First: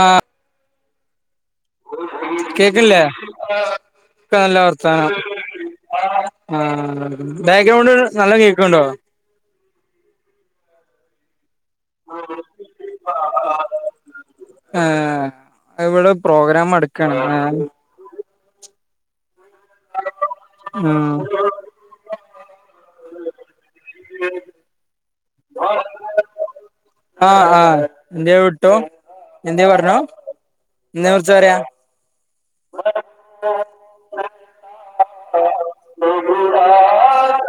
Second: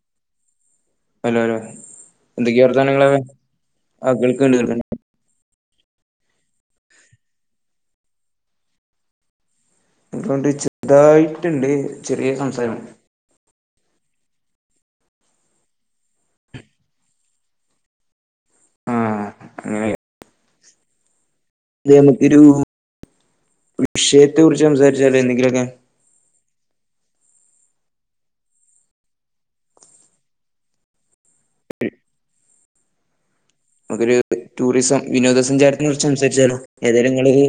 ആഹ്. Hello hello. എന്തൊക്കെയാ കേക്കില്ലേ വർത്താനങ്ങള് ആ ഒകെ കേൾക്കണ്ട് നല്ല കേൾക്കണ്ട് വർത്താനം. ആ ബേഗ്രൗണ്ട് നല്ല കേൾക്കുന്നുണ്ടോ. ഇപ്പോണ്ട് ചെറതായിട്ടുണ്ട് ചെറിയ സംസാരം. ആ, ഇവിടെ പ്രോഗ്രാം മടക്കയാണ് ആഹ് അങ്ങനെ ആഹ്. അ നമുക്കൊരു വിഷയത്തെ കുറിച്ച് സംസാരിച്ചാലേ എന്തെങ്കിലുമൊക്കെ. ആ, ആ, എന്തേലു വിട്ടോ, എന്തേലും പറഞ്ഞോ എന്തിനെ കുറിച്ച പറയാ. [unintelligible] നമുക്കൊരു ടൂറിസം വിനോദസഞ്ചാരത്തെ കുറിച്ച്സം സരിച്ചാലോ ഏതായാലും നിങ്ങള് ഒരു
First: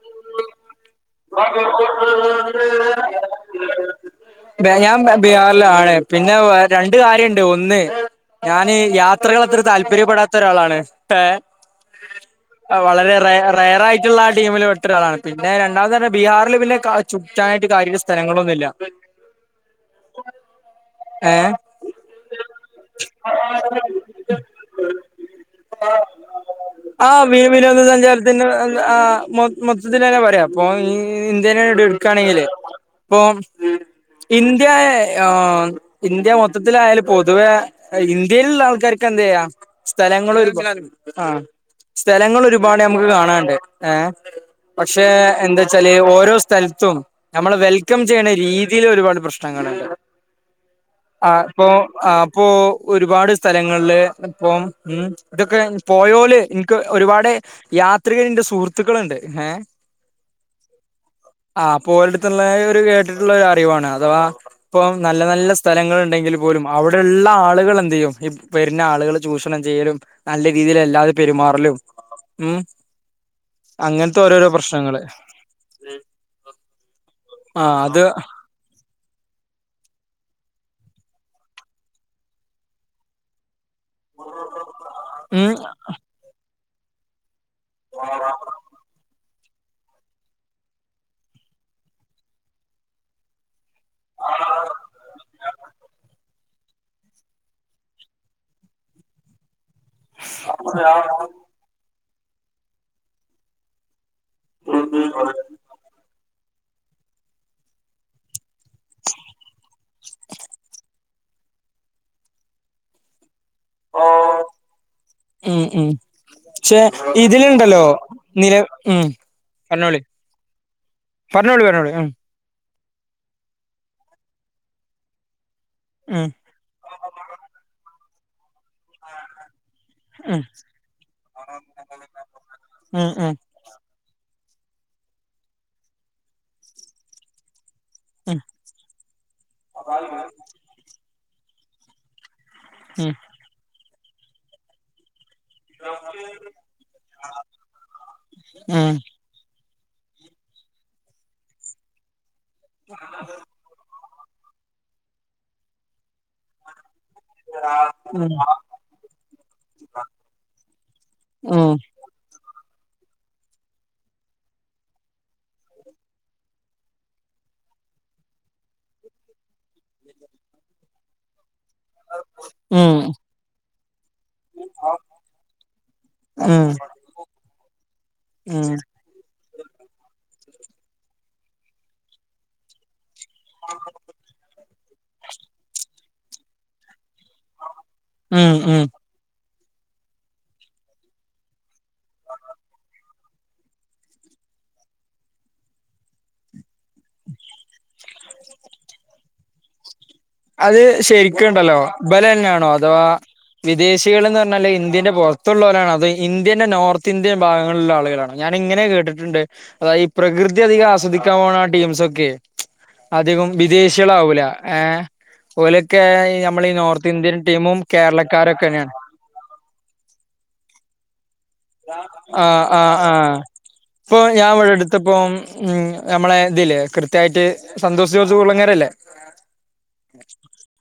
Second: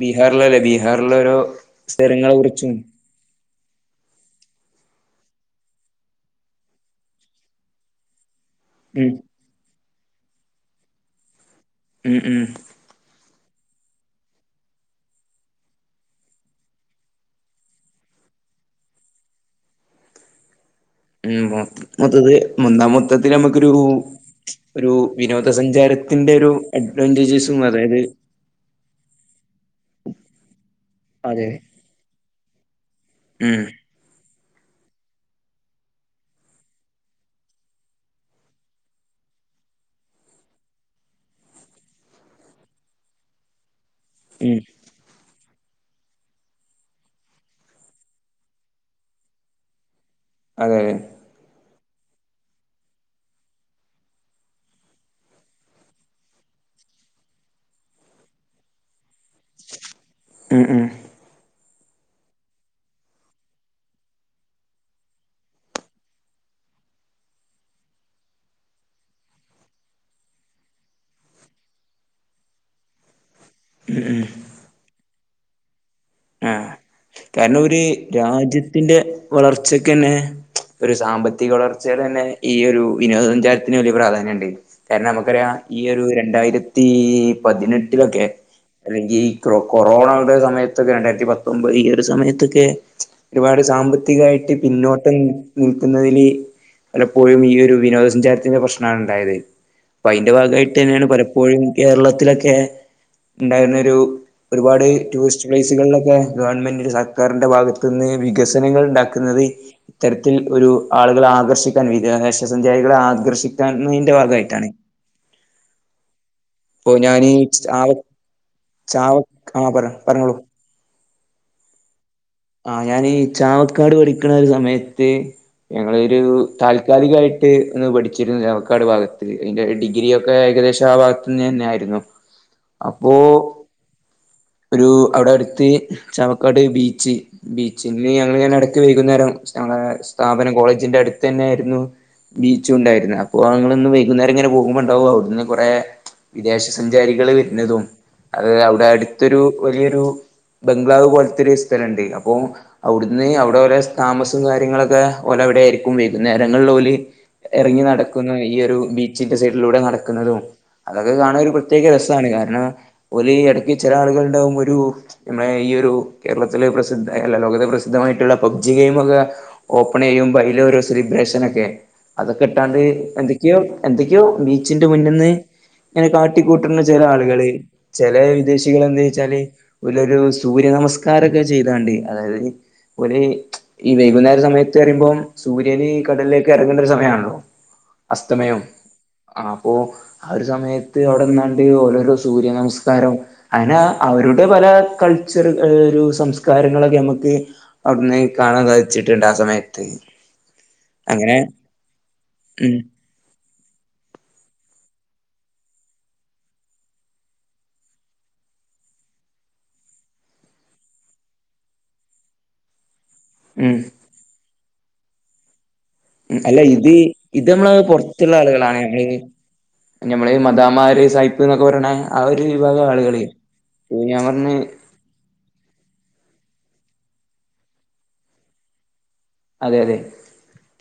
ബീഹാറിലെ അല്ലേ ബീഹാറില ഓരോ സ്ഥലങ്ങളെ കുറിച്ചും. ഞാൻ ബീഹാറിലാണ് പിന്നെ രണ്ട് കാര്യമുണ്ട് ഒന്ന് ഞാനീ ഉം യാത്രകൾ അത്ര താല്പര്യപ്പെടാത്ത ഒരാളാണ് ഇപ്പെ... ഉം ഉം വളരെ റയറയിട്ടുള്ള ടീമിൽ പെട്ട ഒരാളാണ് പിന്നെ.... അതോണ്ട് തന്നെ ബീഹാറിൽ പിന്നെ ചുറ്റാനായിട്ട് കാര്യുള്ള സ്ഥലങ്ങളൊന്നുമില്ല! ഉം ഏഹ് മൊത്തത്തി എന്ന മൊത്തത്തിൽ നമുക്കൊരു ഒരു വിനോദ സഞ്ചാരത്തിന്റെ ഒരു അഡ്വാന്റെജുസ്, അതായത്.... ആ, മൊത്തത്തിൽ തന്നെ പറയാം അപ്പൊ ഈ അതെ ഇന്ത്യനെ എടുക്കുകാണെങ്കിൽ.... ഇപ്പൊ ഉം ഇന്ത്യയെ... ആ ഇന്ത്യ മൊത്തത്തിലായാലും, പൊതുവെ ഇന്ത്യയിലുള്ള ആൾക്കാർക്ക് എന്താ ചെയ്യാ.... സ്ഥലങ്ങള് [unintelligible] സ്ഥലങ്ങള് ഒരുപാട് നമുക്ക് കാണാണ്ട് ഏ ഉം... പക്ഷെ എന്താച്ചാല്.... ഓരോ സ്ഥലത്തും.. നമ്മള് വെൽക്കം ചെയ്യണ രീതിൽ ഒരുപാട് പ്രശ്നങ്ങളുണ്ട്... അതേ... ആ ഇപ്പൊ അപ്പോ... ഒരുപാട് സ്ഥലങ്ങളില് ഇപ്പൊ ഉം.... ഇതൊക്കെ പോയോല്, എനിക്ക് ഒരുപാട് യാത്രികരുണ്ട് സുഹൃത്തുക്കളുണ്ട് ഏഹ... ഉം ഉം.. ആ പോയിടതള്ളൊരു കേട്ടിട്ടുള്ള അറിവാണ് അഥവാ.... ഇപ്പം നല്ല നല്ല സ്ഥലങൾ ഉണ്ടെങ്കിൽ പോലും അവിടെള്ള ആളുകൾ എന്ത് ചെയ്യും ഈ വരുന്ന ആളുകൾ.... ചൂഷണം ചെയ്യലും നല്ല രീതിൽ അല്ലാതെ പെരുമാറലും ഉം.... ഉം അങ്ങനത്തെ ഉം ഓരോരോ പ്രശ്നങ്ങള്..... ആ... കാരണം ഓല് ആ അങ്ങ് ഒരു അത് രാജ്യത്ത.... ത്തിന്റെ വളർച്ചക്കെന്നെ ഒരു സാമ്പത്തിക വളർച്ച തന്നെ ഈ ഒരു വിനോദ സഞ്ചാര.... [unintelligible] പ്രാധാന്യംണ്ട് കാരണം നമുക്കറിയ ഉം ഈ ഒരു രണ്ടായിരത്തി [unintelligible] പതിനെട്ടിലൊക്കെ അല്ലെങ്കിൽ കൊറോണയുടെ സമയത്ത്.... ഇതൊക്കെ രണ്ടായിരത്തി പത്തൊമ്പത് ഈ ഒരു സമയത്തൊക്കെ.. ഒരുപാട് സാമ്പത്തികായിട്ട് പിന്നോട്ടം നിൽക്കുന്നതില്... പലപ്പോഴും ഈ ഒരു വിനോദസഞ്ചാരത്തിന്റെ പ്രശ്നമാണ് ഉണ്ടായതു.. പ്പയിന്റെ ഭാഗമായിട്ട് തന്നെയാണ് പലപ്പോഴും കേരളത്തിലൊക്കെ ഉണ്ടായിരുന്നൊരു... ഒരുപാട് ടൂറിസ്റ്റ് പ്ലേസുകളിലൊക്കെ ഗവൺമെന്റിന്റെ, സർക്കാരിന്റെ ഭാഗത്തു നിന്ന് വികസ് [unintelligible] ഉണ്ടാക്കുന്നത് ഇത്തരത്തിൽ ഒരു ആളുകൾ ആകർഷിക്ക വിദേശ സഞ്ചാരികളെ ആകർഷിക്കുന്നതിന്റെ ഭാഗമായിട്ടാണ്! ഉം ഉം... ചെ ഇപ്പൊ ഞാനീ ഇതിലുണ്ടല്ലോ ചാവ നില ഉം... ചാവ ആ പറ പറഞ്ഞോളി... പറഞ്ഞോളൂ പറഞ്ഞോളി പറഞ്ഞോളി... ആ ഞാൻ ഈ ചാവക്കാട് പഠിക്കണ ഒരു സമയത്ത് ഞങ്ങളൊരു... ഉം താൽക്കാലികായിട്ട് ഒന്ന് പഠിച്ചിരുന്നു ചാവക്കാട് ഭാഗത്ത് അതിന്റെ ഡിഗ് ഉം [unintelligible] ഏകദേശം ആ ഭാഗത്തു നിന്ന് തന്നെ ആയിരുന്നു ഉം അപ്പോ ഉം ഒരു അവിടെ അടുത്ത് ചാവക്കാട് ബീച്ച്... ബീച്ചിൽന്ന് ഉം ഞങ്ങള് ഞാൻ ഇടക്ക് വൈകുന്നേരം ഞങ്ങടെ സ്ഥാപനം, കോളേജിന്റെ അടുത്ത് തന്നൊയായിരുന്നു ബീച്ച ഉം ഉണ്ടായിരുന്നെ.. അപ്പൊ ഞങ്ങൾ ഒന്ന് വൈകുന്നേരം ഇങ്ങനെ പോകുമ്പോ ഉണ്ടാവു അവ്ടന് കുറേ വിദേശ സഞ്ചാരികൾ വരുന്നതും അത് അവിടെ ഉം അടു... തൊരു വലിയൊരു ബംഗ്ലാവ് പോലത്തെ ഒരു സ്ഥലംണ്ട്, അപ്പോ അവിടുന്ന് അവിടെ ല.. താമസം കാര്യങ്ങളൊക്കെ ഓന് എവിടെ ആയിരിക്കും വൈകുന്നേരങ്ങളിൽ ഓല് ഇറങ്ങി നടക്കുന്ന ഉം ഈ ഒരു ബീച്ചിന്റെ സൈഡിലൂടെ നടക്കുന്നതും അതൊക്കെ കണാൻ ഒരു ഉം പ്രത്യേക രസം... താണ് കാരണം ഓല് ഇടക്ക് ചില ആളുകളുകും ഒരു... നമ്മളെ ഈ ഒരു കേരളത്തിലെ പ്രസിദ്ധ അല്ല ലോകത്തെ പ്രസിദ്ധമായിട്ടുള്ള പബ്ജി ഗെയിമൊക്കെ ഓപ്പൺ ചെയ്യും അയീലൊരു സെലിബ്രേഷന ഒക്കെ അതൊക്കെ ഇട്ടാണ്ട് ഉം എന്തൊക്കെയോ... എന്തൊക്കെയോ ബീച്ചിന്റെ മുന്നന്ന് ഇങ്ങനെ ഉം കാട്ടിക്കൂട്ടുന്ന ചില ആളുകള് ചില വിദേശ.. ഉം ന്താച്ചാല് ഒരു സൂര്യ നമസ്കാരംക്കെ ചെയ്താണ്ട് അതായത്... [unintelligible] പോലെ ഈ വൈകുന്നേര സമയത്ത് വരുമ്പം സൂര്യന് ഈ കടലിലേ ഇറങ്ങേണ്ട ഒരു സമയണല്ലോ അസ്തമയം ഉം ഉം ആ അപ്പോ ആ ഒരു സമയത്ത് അവിടെന്നാണ്ട് ഓരോരോ സൂര്യനമസ്കാരം അയ്നാ അവരുടെ പല കൾച്ചറുകൾ ഒരു സംസ്കാരങ്ങളൊക്കെ നമുക്ക് അവിടുന്ന് കാണാൻ സാധിച്ചിട്ടുണ്ട് ആ സമയത്ത് അത് അങ്ങനെ ശരിക്കുണ്ടല്ലോ ഇബല തന്നെയാണോ ഉം അതോ വിദേശികൾ എന്ന് പറഞ്ഞാല് ഇന്ത്യന്റെ പുറത്തോള്ളോരാണോ അത് ഇന്ത്യന്റെ നോർത്ത് ഇന്ത്യൻ ഭാഗങ്ങളിലുള്ള ആളുകളാണോ ഞാന് ഇങ്ങനെ കേട്ടിട്ടുണ്ട് അതായത് ഈ പ്രകൃതി അധികം ആസ്വദിക്കാൻ പോണ ആ ടീംസൊക്കെ അധികം ഉം വിദേശികളാവൂല ഏഹ് ഓലൊക്കെ അല്ല നമ്മളീ ഇത് നോർത്ത് ഇന്ത്യൻ ഇത് ടീമും നമ്മള് പൊറത്തുള്ള ആളുകളാണ് കേരളക്കാരൊക്കെന്നെയാണ് [unintelligible] ഞമ്മള് മദാമ്മമാര് സായിപ്പ് എന്നൊക്കെ പറയണ ആ ഒരു ആഹ് വിഭാഗം ആഹ് ആളുകളി ആഹ് ഇപ്പൊ ഞാവിടെ അടുത്ത് ഇപ്പം ഉമ് നമ്മളെ ഇതില്ലേ കൃത്യയിട്ട് സന്തോഷ് ജോർജ് കുള്ളങ്ങര ഇല്ലേ അതെ അതെ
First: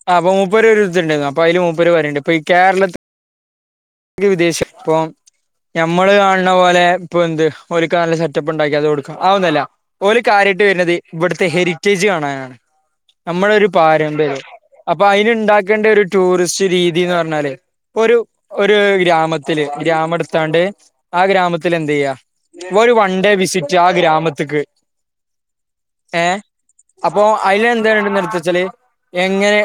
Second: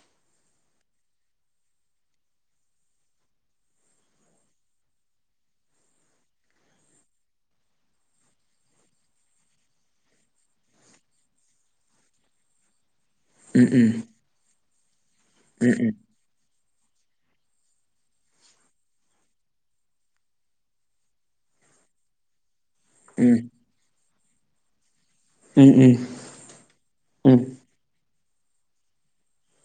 ആ അപ്പൊ മുപ്പര് [unintelligible] അപ്പ അയില് മുപ്പരു പറയിണ്ട് ഇപ്പ ഈ കേരളത്തില് വിദേശിപ്പോ ഞമ്മള് കാണണ പോലെ ഇപ്പൊ എന്ത് ഒരിക്ക നല്ല സെറ്റപ്പ് ഉണ്ടാക്കി അത് കൊടുക്കുക ആ തൊന്നുല്ല ഓര് കാര്യയിട്ട് വരുന്നത് ഇവിടുത്തെ ഹെറിറ്റേജ് കാണാനാണ് നമ്മളൊരു ഉം ഉം [unintelligible] അപ്പൊ അയ്ന് ഉണ്ടാക്കേണ്ട ഉം ഒരു ടൂറിസ്റ്റ് രീതിന്ന് പറഞ്ഞാല് ഒരു ഒരു ഗ്രാമത്തില് ഗ്രാമ എടുത്താണ്ട് ആ ഗ്രാമത്തില് എന്ത് ചെയ്യാ ഒരു വൺ ഡേ ഉം വിസിറ്റ് ആ ഗ്രാമത്ത്ക്ക് മ് മ് ഏഹ് അപ്പൊ അയില് എന്ത പറഞ്ഞ നിർത്തുവേച്ചാല് എങ്ങനെ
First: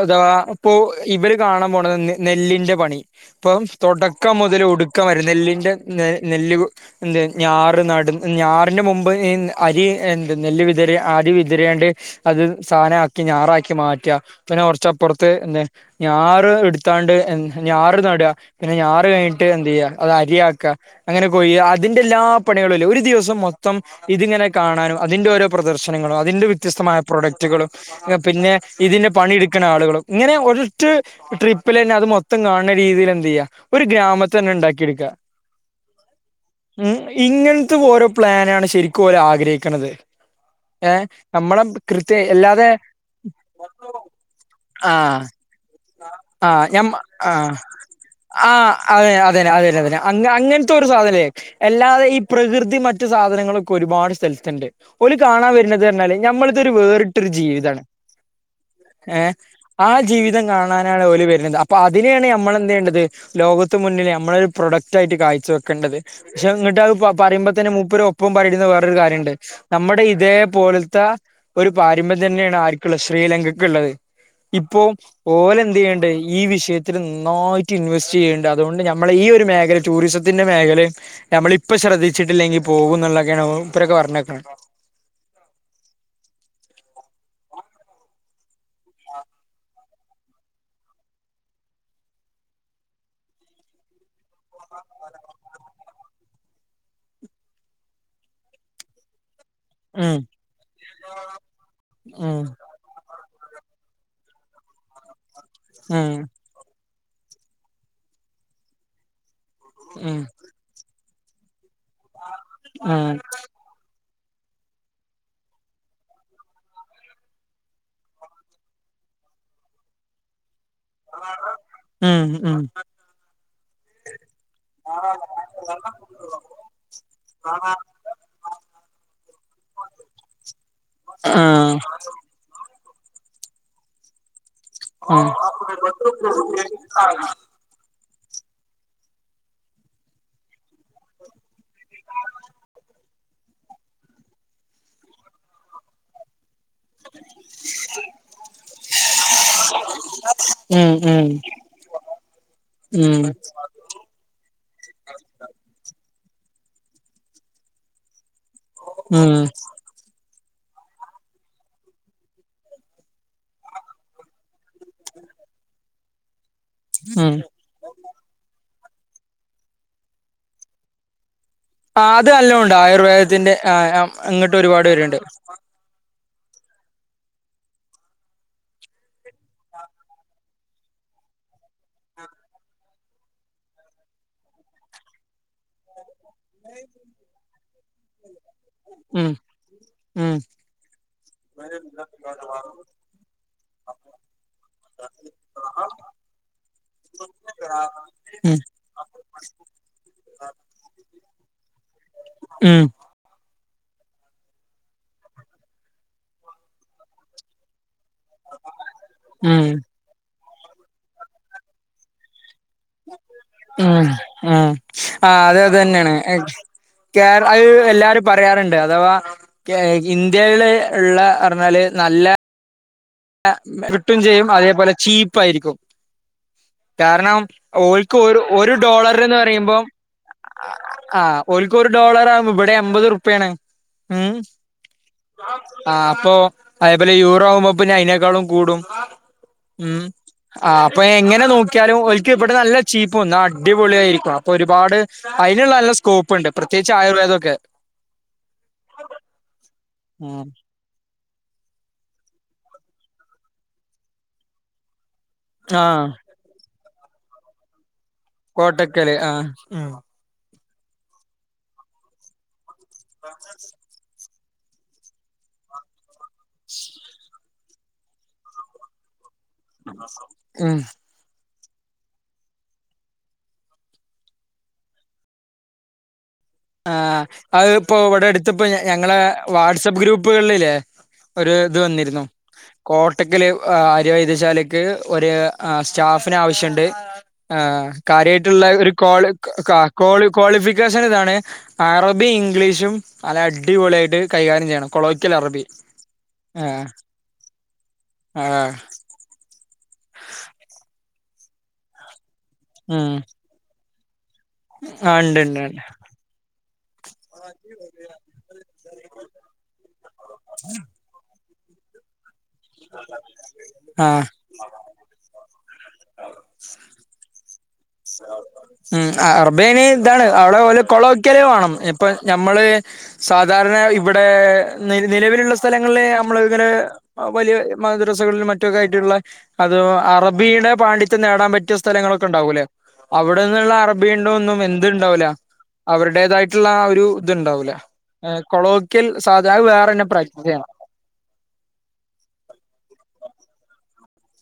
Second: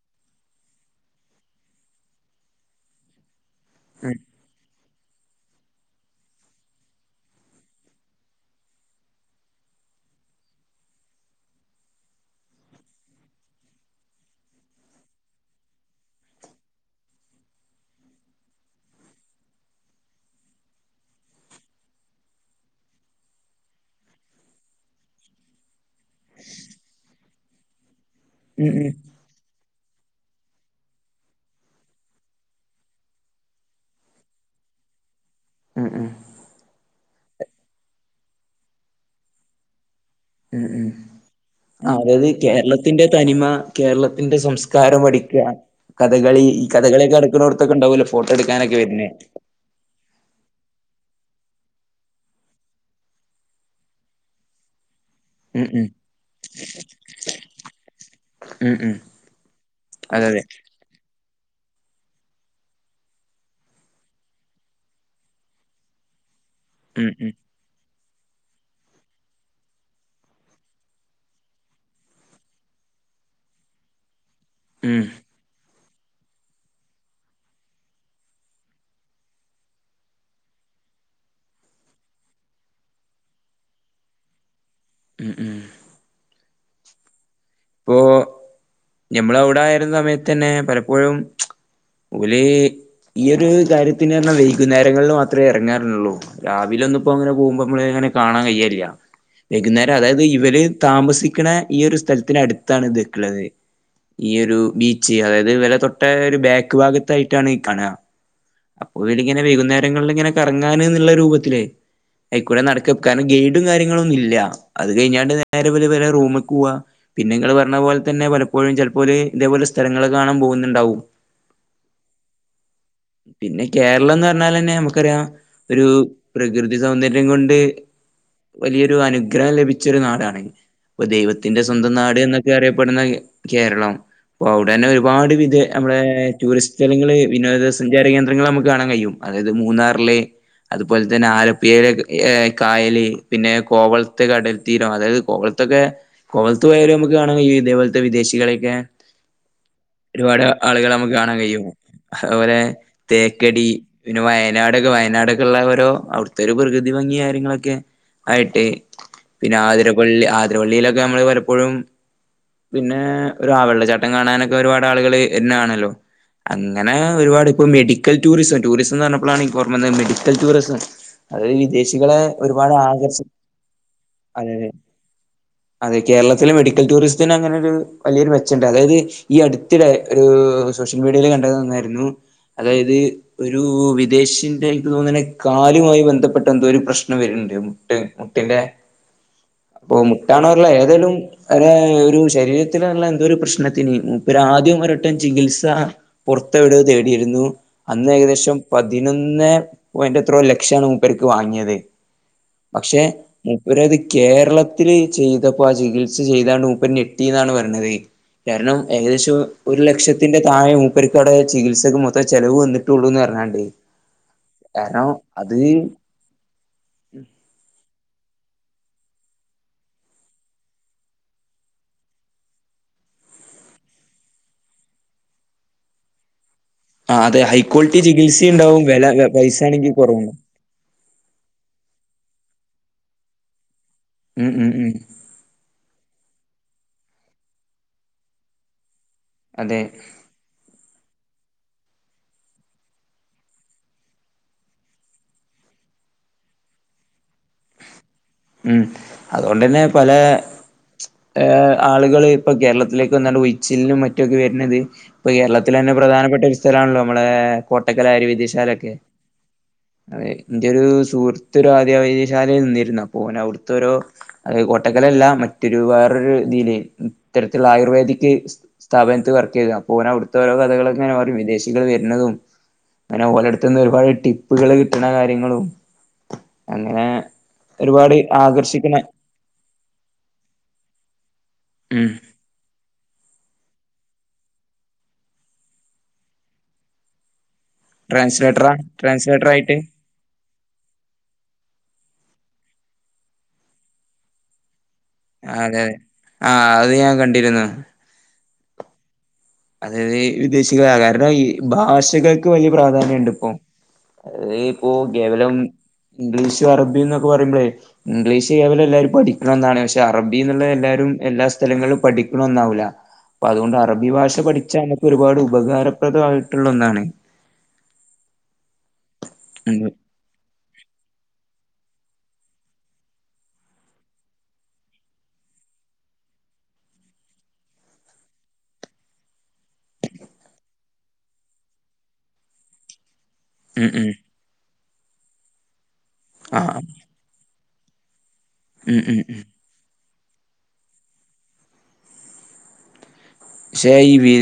അഥവാ ഇപ്പൊ ഇവര് കാണാൻ പോണത് നെല്ലിന്റെ പണി ഇപ്പം തുടക്കം മുതൽ ഒടുക്കം വരെ നെല്ലിൻ്റെ നെ നെല്ല് എന്ത് ഞാറ് നടു ഞാറിന്റെ മുമ്പ് ഈ അരി എന്ത് നെല്ല് വിതറി അരി വിതറിയാണ്ട് അത് സാനാക്കി ഞാറാക്കി മാറ്റിയ പിന്നെ കുറച്ചപ്പുറത്ത് എന്ത ഞാറ് എടുത്താണ്ട് എ ഞാറ് നട് പിന്നെ ഞാറ് കഴിഞ്ഞിട്ട് എന്ത് ചെയ്യാ അത് അരിയാക്ക അങ്ങനെ കൊയി അതിന്റെ എല്ലാ പണികളുംല്ലേ ഒരു ദിവസം മൊത്തം ഇതിങ്ങനെ കാണാനും അതിന്റെ ഓരോ പ്രദർശനങ്ങളും അതിന്റെ വ്യത്യസ്തമായ പ്രോഡക്റ്റുകളും പിന്നെ ഉം ഉം ഉം ഉം ഇതിന്റെ പണിടുക്ക ക്കണ ആളുകളും ഇങ്ങനെ ഒരൊറ്റ ട്രിപ്പിലന്നെ അത് മൊത്തം കാണണ രീതീല് എന്ത് ചെയ്യാ ഒരു ഗ്രാമത്തെ തന്നെ ഇണ്ടാക്കിയെടുക്ക ഉം ഉം മ് ഇങ്ങനത്തെ ഓരോ പ്ലാനാണ് ശരിക്കും ഓര് ആഗ്രഹിക്കണത് ഉം ഉം ഏഹ് നമ്മള് ആ, കൃത്യ അതായത് അല്ലാതെ കേരളത്തിന്റെ തനിമ കേരളത്തിന്റെ സംസ്കാരം ആഹ് പഠിക്കാൻ കഥകളി ഈ ആഹ് ഞ കഥകളിയൊക്കെ നടുക്കുന്നോടത്തൊക്കെ ഉണ്ടാവുല്ലോ ഫോട്ടോ എടുക്കാനൊക്കെ വരുന്നേ അതെന്നെ അതന്നെ അതന്നെ അങ്ങ അങ്ങനത്തെ ഒരു സാധനില്ലേ അല്ലാതെ ഈ പ്രകൃതി മറ്റു സാധനങ്ങളൊക്കെ ഒരുപാട് സ്ഥലത്തുണ്ട് ഓല് കാണാൻ ഉം വരുണത് ഉം പറഞ്ഞാല് ഞമ്മളിതൊരു വേറിട്ട് ട്ടോരു ജീവിതമാണ് ഉം ഉം ഏഹ് ആ അതെ അതെ ജീവിതം കാണ കാണാനാണ് ഓല് വരുന്നത് അപ്പൊ അതിനെയാണ് നമ്മൾ എന്ത് ചെയേണ്ടത് ലോകത്ത് മുന്നിൽ നമ്മളൊരു പ്രൊഡക്റ്റ് ആയിട്ട് കാഴ്ച വെക്കേണ്ടത് പക്ഷെങ്ങട്ട് ഉം [unintelligible] ഉം പറയുമ്പത്തന്നെ മുപ്പരോപ്പം പറയുന്ന വേറൊരു കാര്യമുണ്ട് നമ്മുടെ ഇതേ പോലത്തെ പാരമ്പര്യം തന്നെയാണ് ആർക്കുള്ളത് ശ്രീലങ്കകുള്ളത് ഇപ്പോ ഉം ഓല് എന്ത് ചെയ്യണ്ട് ഈ വിഷയത്തിൽ നന്നായിട്ട് ഇൻവെസ്റ്റ് ചെയ്യുന്നുണ്ട് അതുകൊണ്ട് നമ്മള് ഈ ഒരു മേഖലയി ടൂറിസത്തിന്റെ മേഖലയും നമ്മളിപ്പ ശ്രദ്ധിച്ചിട്ടില്ലെങ്കിൽ പോകും എന്നുള്ളതൊക്കെയാണ് ഇപ്പരൊക്കെ പറഞ്ഞക്കുന്നത് മ് മ് ഇപ്പോ ഞമ്മള് അവിടെ ആയിരുന്ന സമയത്ത് തന്നെ പലപ്പോഴും ഓല് ഈയൊരു കാര്യത്തിന് പറഞ്ഞ വൈകുന്നേരങ്ങളിൽ മാത്രമേ ഇറങ്ങാറുള്ളൂ. രാവിലെന്നും പ്പോ അങ്ങനെ പോകുമ്പോ നമ്മള അങ്ങനെ കാണാകഴിയലില്ല. വൈകുന്നേരം ഉം അതായത് ഇവര് താമസിക്കുന്ന ഈ ഒരു സ്ഥലത്ത്. ഉം താണ്നിക്ക്ണത് ഈ ഒരു ബീച്ച് അതായത് വില തൊട്ട ഉം ഒരു ബാക്ക് ഭാഗ.. തയിട്ടാണ്ഈ കാണാ അപ്പൊ ഇവര് ഇങ്ങനെ വൈകുന്നേരങ്ങളില് ഉം ഇങ്ങനെ കറങ്ങാൻ എന്നുള്ള രൂപത്തിലേ. ആയിക്കൂടെ നടക്ക കാരണം ഗൈഡും കാര്യങ്ങളൊ ഒന്നും ഇല്ല അത് കഴിഞ്ഞാണ്ട് നേരെ ഇവരെ റൂമിക്ക്പോകാ. പിന്നെങ്ങള് പറഞ്ഞ പോലെ തന്നെ പലപ്പോഴും ചിൽപ്പോല് ഇതേപോല സ്ഥലങ്ങളെ കാണാൻ പോവുന്നുണ്ടാവും. ഉം ഉം പിന്നെ കേരളംന്ന് പറഞ്ഞാലന്നെ നമുക്കറിയാം ഒരു പ്രകൃതി സൗന്ദര്യം കൊണ്ട്. വലിയൊരു അനുഗ്രഹം ലഭിച്ചൊരു നാടാണ് ഇപ്പൊ ദൈവത്തിന്റെ ആഹ് സ്വന്തം നാട് എന്നൊക്കെ അറിയപ്പെടുന്ന കേരളം. അപ്പൊ അവിടെന്നെ ഒരുപാട് വിധ നമ്മളെ ടൂറിസ്റ്റ് സ്ഥലങ്ങൾ വിനോദസ് സഞ്ചാര കേന്ദ്രങ്ങള് നമുക്ക് കാണാൻ കഴിയും അതായത് മൂന്നാറിലെ. അതുപോലെ തന്നെ ആലപ്പയിലെ കായല് പിന്നെ കോവള്ത്തെ കടൽ തീരം അതായത് കോവലത്തൊക്കെ കോവളത്ത് പോയാല് നമുക്ക് കാണൻ കഴിയുംഇതേപോലത്തെ വിദേശികളെയൊക്കെ. ഒരുപാട് ഉം ആളുകളെ നമുക്ക് ഉം കാണാൻ കഴിയും അതുപോലെ ഉം തേക്കടി. പിന്നെ വയനാടൊക്കെ വയനാടൊക്കെ ഉള്ള ഓരോ അവിടുത്തെ ഒരു പ്രകൃതി ഭംഗി കാര്യങ്ങളൊക്കെ. ആയിട്ട് ഉം ഉം പിന്നെ ആതിരപ്പള്ളി ആതിരപ്പള്ളിയിലൊക്കെ നമ്മള് പലപ്പോഴും. പിന്നെ ഒരവെള്ളച്ചാട്ടം കാണാനൊക്കെ ഒരുപാട് ആളുകള് വര്ണാണല്ലോ അങ്ങനെ ഉം ഒരുപാട്. ഇപ്പ മെഡിക്കൽ ടൂറിസം. ടൂറിസംന്ന് പറഞ്ഞ പ്ലാണ് മെഡിക്കൽ ടൂറിസം അത് വി.. ആ അത് അല്ലാം ഉണ്ട് ആയുർവേദത്തിന്റെ ആ അതെ ഇങ്ങോട്ട് അതെ ഒരുപാട് വരുന്നുണ്ട്. അതെ കേരളത്തിലെ മെഡിക്കൽ ടൂറിസത്തിന് അങ്ങനെ ഒരു വലിയൊരു മെച്ചണ്ട് അതായത്. ഈ അടുത്തിടെ ഒരു സോഷ്യൽ മീഡിയൽ കണ്ടത് ന്നായിരുന്നു അതായത് ഒരു വിദേശിന്റെക്ക് തോന്നണകാലുമായി ബന്ധപ്പെ പെട്ടെന്തോ ഒരു പ്രശ്നം വര്ണ്ട് മുട്ട് മുട്ടിന്റെ ഉം അപാെ. ഉം കാണാറില്ല ഏതെലുംഅയിന്ഒരു ശരീരത്തിന്നുള്ള എന്തോ ഒരു പ്രശ്നത്തിന് മൂപ്പര് ആദ്യം. ചികിത്സ പുറത്തവിട തേടിയിരുന്നു അന്ന് ഏകദേശം ഉം പതിനൊന്ന്. ഓ ആയിൻ്റെത്രോ ലക്ഷാണ് മൂപ്പർക്ക് വാങ്ങിയത് ഉം പക്ഷെ. മുപ്പരത് കേരളത്തില്ൽ ചെയ്തപ്പോ ആ ചികിത്സ ചെയ്താണ്ട് മുപ്പര്ഞെട്ടിന്നാണ് പറഞ്ഞത്. കാരണം ഏകദേശം ഉം ഒരു ലക്ഷത്തിന്റെ താഴെ മൂപ്പര്ക്ക് അവിടെ ചികിത്സക്ക് മൊത്തം ചെലവ് വന്നിട്ട്. ഉം ഉ ആ അത് അത് തന്നെയാണ്. കേറ അ എല്ലാരും പറയാറുണ്ട് അഥവാ. ഇന്ത്യയില് ഇള്ള പറഞ്ഞാല് നല്ല. കിട്ടും ചെയ്യും അതേപോലെ ചീപ്പായിരിക്കും. ആ കാരണം അതെ ഹൈ ക്വാളിറ്റി ഓല്ക്ക് ഒരു ചികിത്സയും ഒരു ഉണ്ടാവും വില ഡോളർ എന്ന് പൈസ പറയുമ്പോ. ആണെങ്കിൽ കുറവുണ്ടാവും ആ ഒരക്ക് ഒരു ഡോളർ ആവുമ്പോ ഇവിടെ എമ്പത് ഉറുപ്പിയാണ് ഉം. ആ അപ്പൊ അതേപോലെ യൂറോ മപ്പ അതിനേക്കാളും കൂടും അതെ ഉം ആ അപ്പൊ എങ്ങനെ നോക്കിയാലും ഒൽക്ക് ഇവിടെ നല്ല ചീപ്പ് വന്നു. അടിപൊളിയായിരിക്കും അപ്പൊ ഒരുപാട്. അയിന്ള്ള നല്ല സ്കോപ്പ് ഉണ്ട് പ്രത്യേകിച്ച് ആയുർവേദക്കെ. ഉം അതോണ്ട്ന്നെ പല ഏ ആളുകള് ഇപ്പൊ കേരളത്തിലേക്ക് വന്നണ്ട് ഉഴിച്ചിലിനും മറ്റുക്കെ വരുന്നത്. [inaudible] ഇപ്പൊ കേരളത്തിൽ തന്നെ ആഹ് പ്രധാനപ്പെട്ട ഒരു സ്ഥലണല്ലോ നമ്മളെ കോട്ടക്കല ആര്യ വൈദ്യ വൈദ്യശാലൊക്കെ കോട്ടക്കല് ആഹ് അതെ എന്റെ ഒരു സുഹൃത്ത് ഒരു ആര്യ വൈദ്യശാലയിൽ നിന്നിരുന്നു അപ്പോ ഓന് അവ്ട്തൊരു. അത് കോട്ടക്കല അല്ല മറ്റൊരു വേറൊരു തിയില് ഇത്തരത്തിലുള്ള ആയുർവേദിക്. സ്ഥാപനത്തി വർക്ക് ചെയ്തു അപൊന് അവിടുത്തെ ഓരോ ഉം കഥകൾക്കെ അങ്ങനെ പറയും വിദേശികൾ വരുന്നതും അങ്ങനെ ഓലടുത് നിന്ന് ഒരുപാട് ടിപ്പുകള് കിട്ടണ കാര്യങ്ങളും. ആ അങ്ങനെ അത ഇപ്പോ ഒരുപാട് ഇവിടെ എടുത്തപ്പോ ആകർഷിക്കണ ഞങ്ങളെ. വാട്സആപ്പ് ഗ്രൂപ്പുകളിൽല്ലേ ഒരു ഇത് ഉം വന്നിരുന്നു. കോട്ടക്കല് അര്യവൈദ്യശാലക്ക് ഒരു സ്റ്റാഫിന് ആവശ്യണ്ട് ആ കാര്യയിട്ടുള്ള ട്രാൻസ്ലേറ്ററാ ഒരു കോള് ട്രാൻസ്ലേറ്റർ ക ആയിട്ട് ക്വാളി ക്വാളിഫിക്കേഷൻ ഇതാണ് അറബും ഇംഗ്ലീഷും അല്ല അടിപൊളിയായിട്ട് കൈകാര്യം ചെയ്യണം കൊളോയ്ക്കൽ ആ, അറബി അതെ അതെ ആഹ് അത് ഞാൻ കണ്ടിരുന്നു ആഹ് അതായത് വിദേശികള കാരണം ഈ ഭാഷകൾക്ക് വലിയ ഉം പ്രാധാന്യണ്ട് ഇപ്പൊ അത് ഇപ്പോ ആഹ് ഇണ്ട് കേവലം ഇണ്ട് ഇണ്ട് ഇംഗ്ലീഷും അറബി എന്നൊക്കെ പറയുമ്പോളേ ഇംഗ്ലീഷ് കേവലം എല്ലരും പഠിക്കണം എന്നാണ് പക്ഷെ അറബി എന്നുള്ള എല്ലാരും എല്ലാ സ്ഥലങ്ങളും പഠിക ഒന്നാവു ല്ല അപ്പൊ അതുകൊണ്ട് അറബി ആഹ് ഭാഷ പഠിച്ചാ നമക്ക് ഒരുപാട് ഉപകാരപ്രദയിട്ടുള്ള ഒന്നാണ് ഉം ആ അറബേന ഉം ഇതാണ് അവിടെ പോലെ കൊള വയ്ക്കല വേണം ഇപ്പൊ ഞമ്മള് സാധാരണ ഇവിടെ നിലവിലുള്ള സ്ഥലങ്ങളിൽ നമ്മള ഇങ്ങനെ വലിയ മദ്രസകളിൽ മറ്റൊക്കെ ആയിട്ടുള്ള അത് അറബിയുടെ പാണ്ഡിത്യം നേടാൻ പറ്റിയ സ്ഥലങ്ങളൊക്കെ ഉണ്ടാവൂല്ലേ അവിടെന്നുള്ള ഉം ഉം അറബിയുണ്ടോ ഒന്നും എന്തു ഇണ്ടാവല അവരുടേതായിട്ടുള്ള ആ ഒരു ഇതുണ്ടാവൂല ഉം കൊളോക്കിയൽ ഉം ഉം സാധാര വേറെ എന്നെ പ്രാക്ടീസ് ചെയ്യണം പക്ഷേ ഈ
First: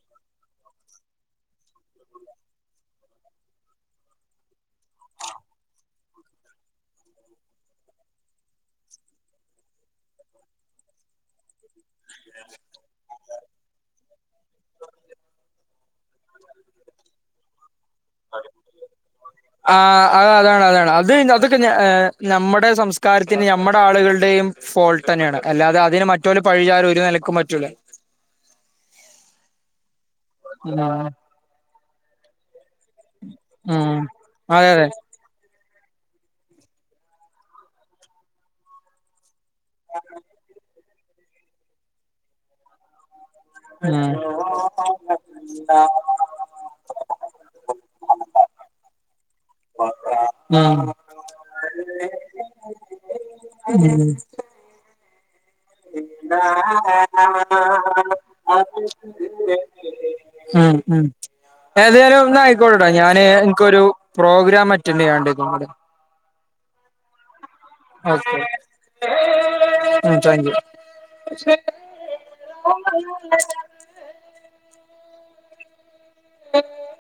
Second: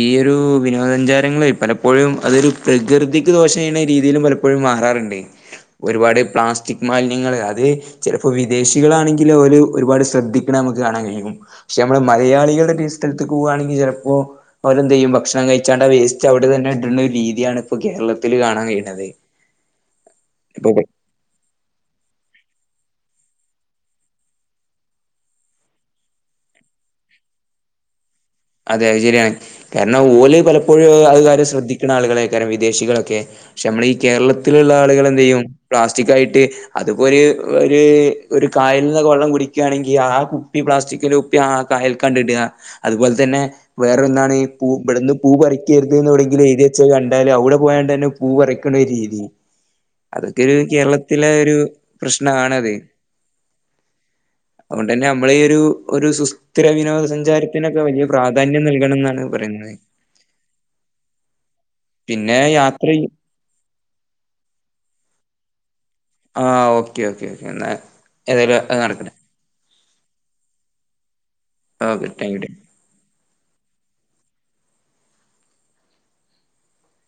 ഈ ഒരു വിനോദ സഞ്ചാരങ്ങളായി പലപ്പോഴും അതൊരു പ്രകൃതി ദോഷം ചെയ്യുന്ന രീതിയിലും പലപ്പോഴും മാറാറുണ്ട് ഒരുപാട് പ്ലാസ്റ്റിക് മാലിന്യങ്ങള് അത് ചിലപ്പോ വിദേശികളാണെങ്കില് അവര് ഒരുപാട് ശ്രദ്ധിക്കണ നമക്ക് കാണാൻ കഴിയും പക്ഷെ നമ്മള് മലയാളികളുടെ സ്ഥലത്ത് പോകുകയാണെങ്കിൽ ചിലപ്പോ അവരെന്ത് ചെയ്യും ഭക്ഷണം കഴിച്ചാണ്ട് ആ വേസ്റ്റ് അവിടെ തന്നെ ഇടുന്ന ഒരു രീതിയാണ് ഇപ്പോ കേരള ആ അ അതാണ് ഇപ്പൊ അതാണ് അത് അത് നമ്മുടെ സംസ്കാരത്തിന് നമ്മുടെ ആളുകളുടെയും ഫോൾട്ട് തന്നെയാണ് അല്ലാതെ അതിന് മറ്റ റ്റോല പഴിചാല ഒരു നിലക്കും പറ്റലേ അതെ അത് ശരിയാണ് കാരണം ഓല് പലപ്പോഴും ഉം അത് കാര്യം ശ്രദ്ധിക്കണ ആളുകളെക്കാര് വിദേശികളൊക്കെ പക്ഷെ നമ്മള ഈ ഉം. അതെ കേരളത്തിലുള്ള അതെ ആളുകൾ എന്ത് ചെയ്യും പ്ലാസ്റ്റിക് ആയിട്ട് അത്പ്പോ ഒരു ഒരു ഒരു കായല നിന്ന് വെള്ളം കുടി ക്ക യാണെങ്കിൽ ആ കുപ്പി പ്ലാസ്റ്റിക്കെ കുപ്പി ആ കായൽ കണ്ടിടുക അതുപോലെ തന്നെ വേറെ ഉം. എന്താണ് ഈ പൂ ഇവിടുന്ന് പൂ പറിക്കരുതെന്ന് തുടെങ്കിൽ എഴു ച്ച് കണ്ടാല് ഔടെ പോയാണ്ടെന്നെ പൂ പറിക്ക്ണൊരു രീതി അതൊക്കെ കേരളത്തില് ത്തിലെ ഒരു പ്രശ്നാണത്. മ് അതുകൊണ്ടെന്നെ നമ്മളെ ഈയൊരു ഒരു സുസ്ഥിര വിനോദ സഞ്ചാരത്തിനൊക്കെ വലിയ പ്രാധാന്യം ഉം നൽകണന്നാണ് പറയുന്നേ ഉം ഉം ഏതായാലും ന്നാ അയ്ക്കോട്ടെട്ടോ ഞാന് ഇൻക്കൊരു പ്രോഗ്രാം അറ്റൻഡെയ്യാണ്ടായിരുന്നു ഇവ്ടെ ആഹാ ഓക്കെ ഓക്കെ ഓക്കെ എന്നാ ഓക്കെ മ് താങ്ക് യു ഓക്കെ താങ്ക്യു [inaudible] [inaudible]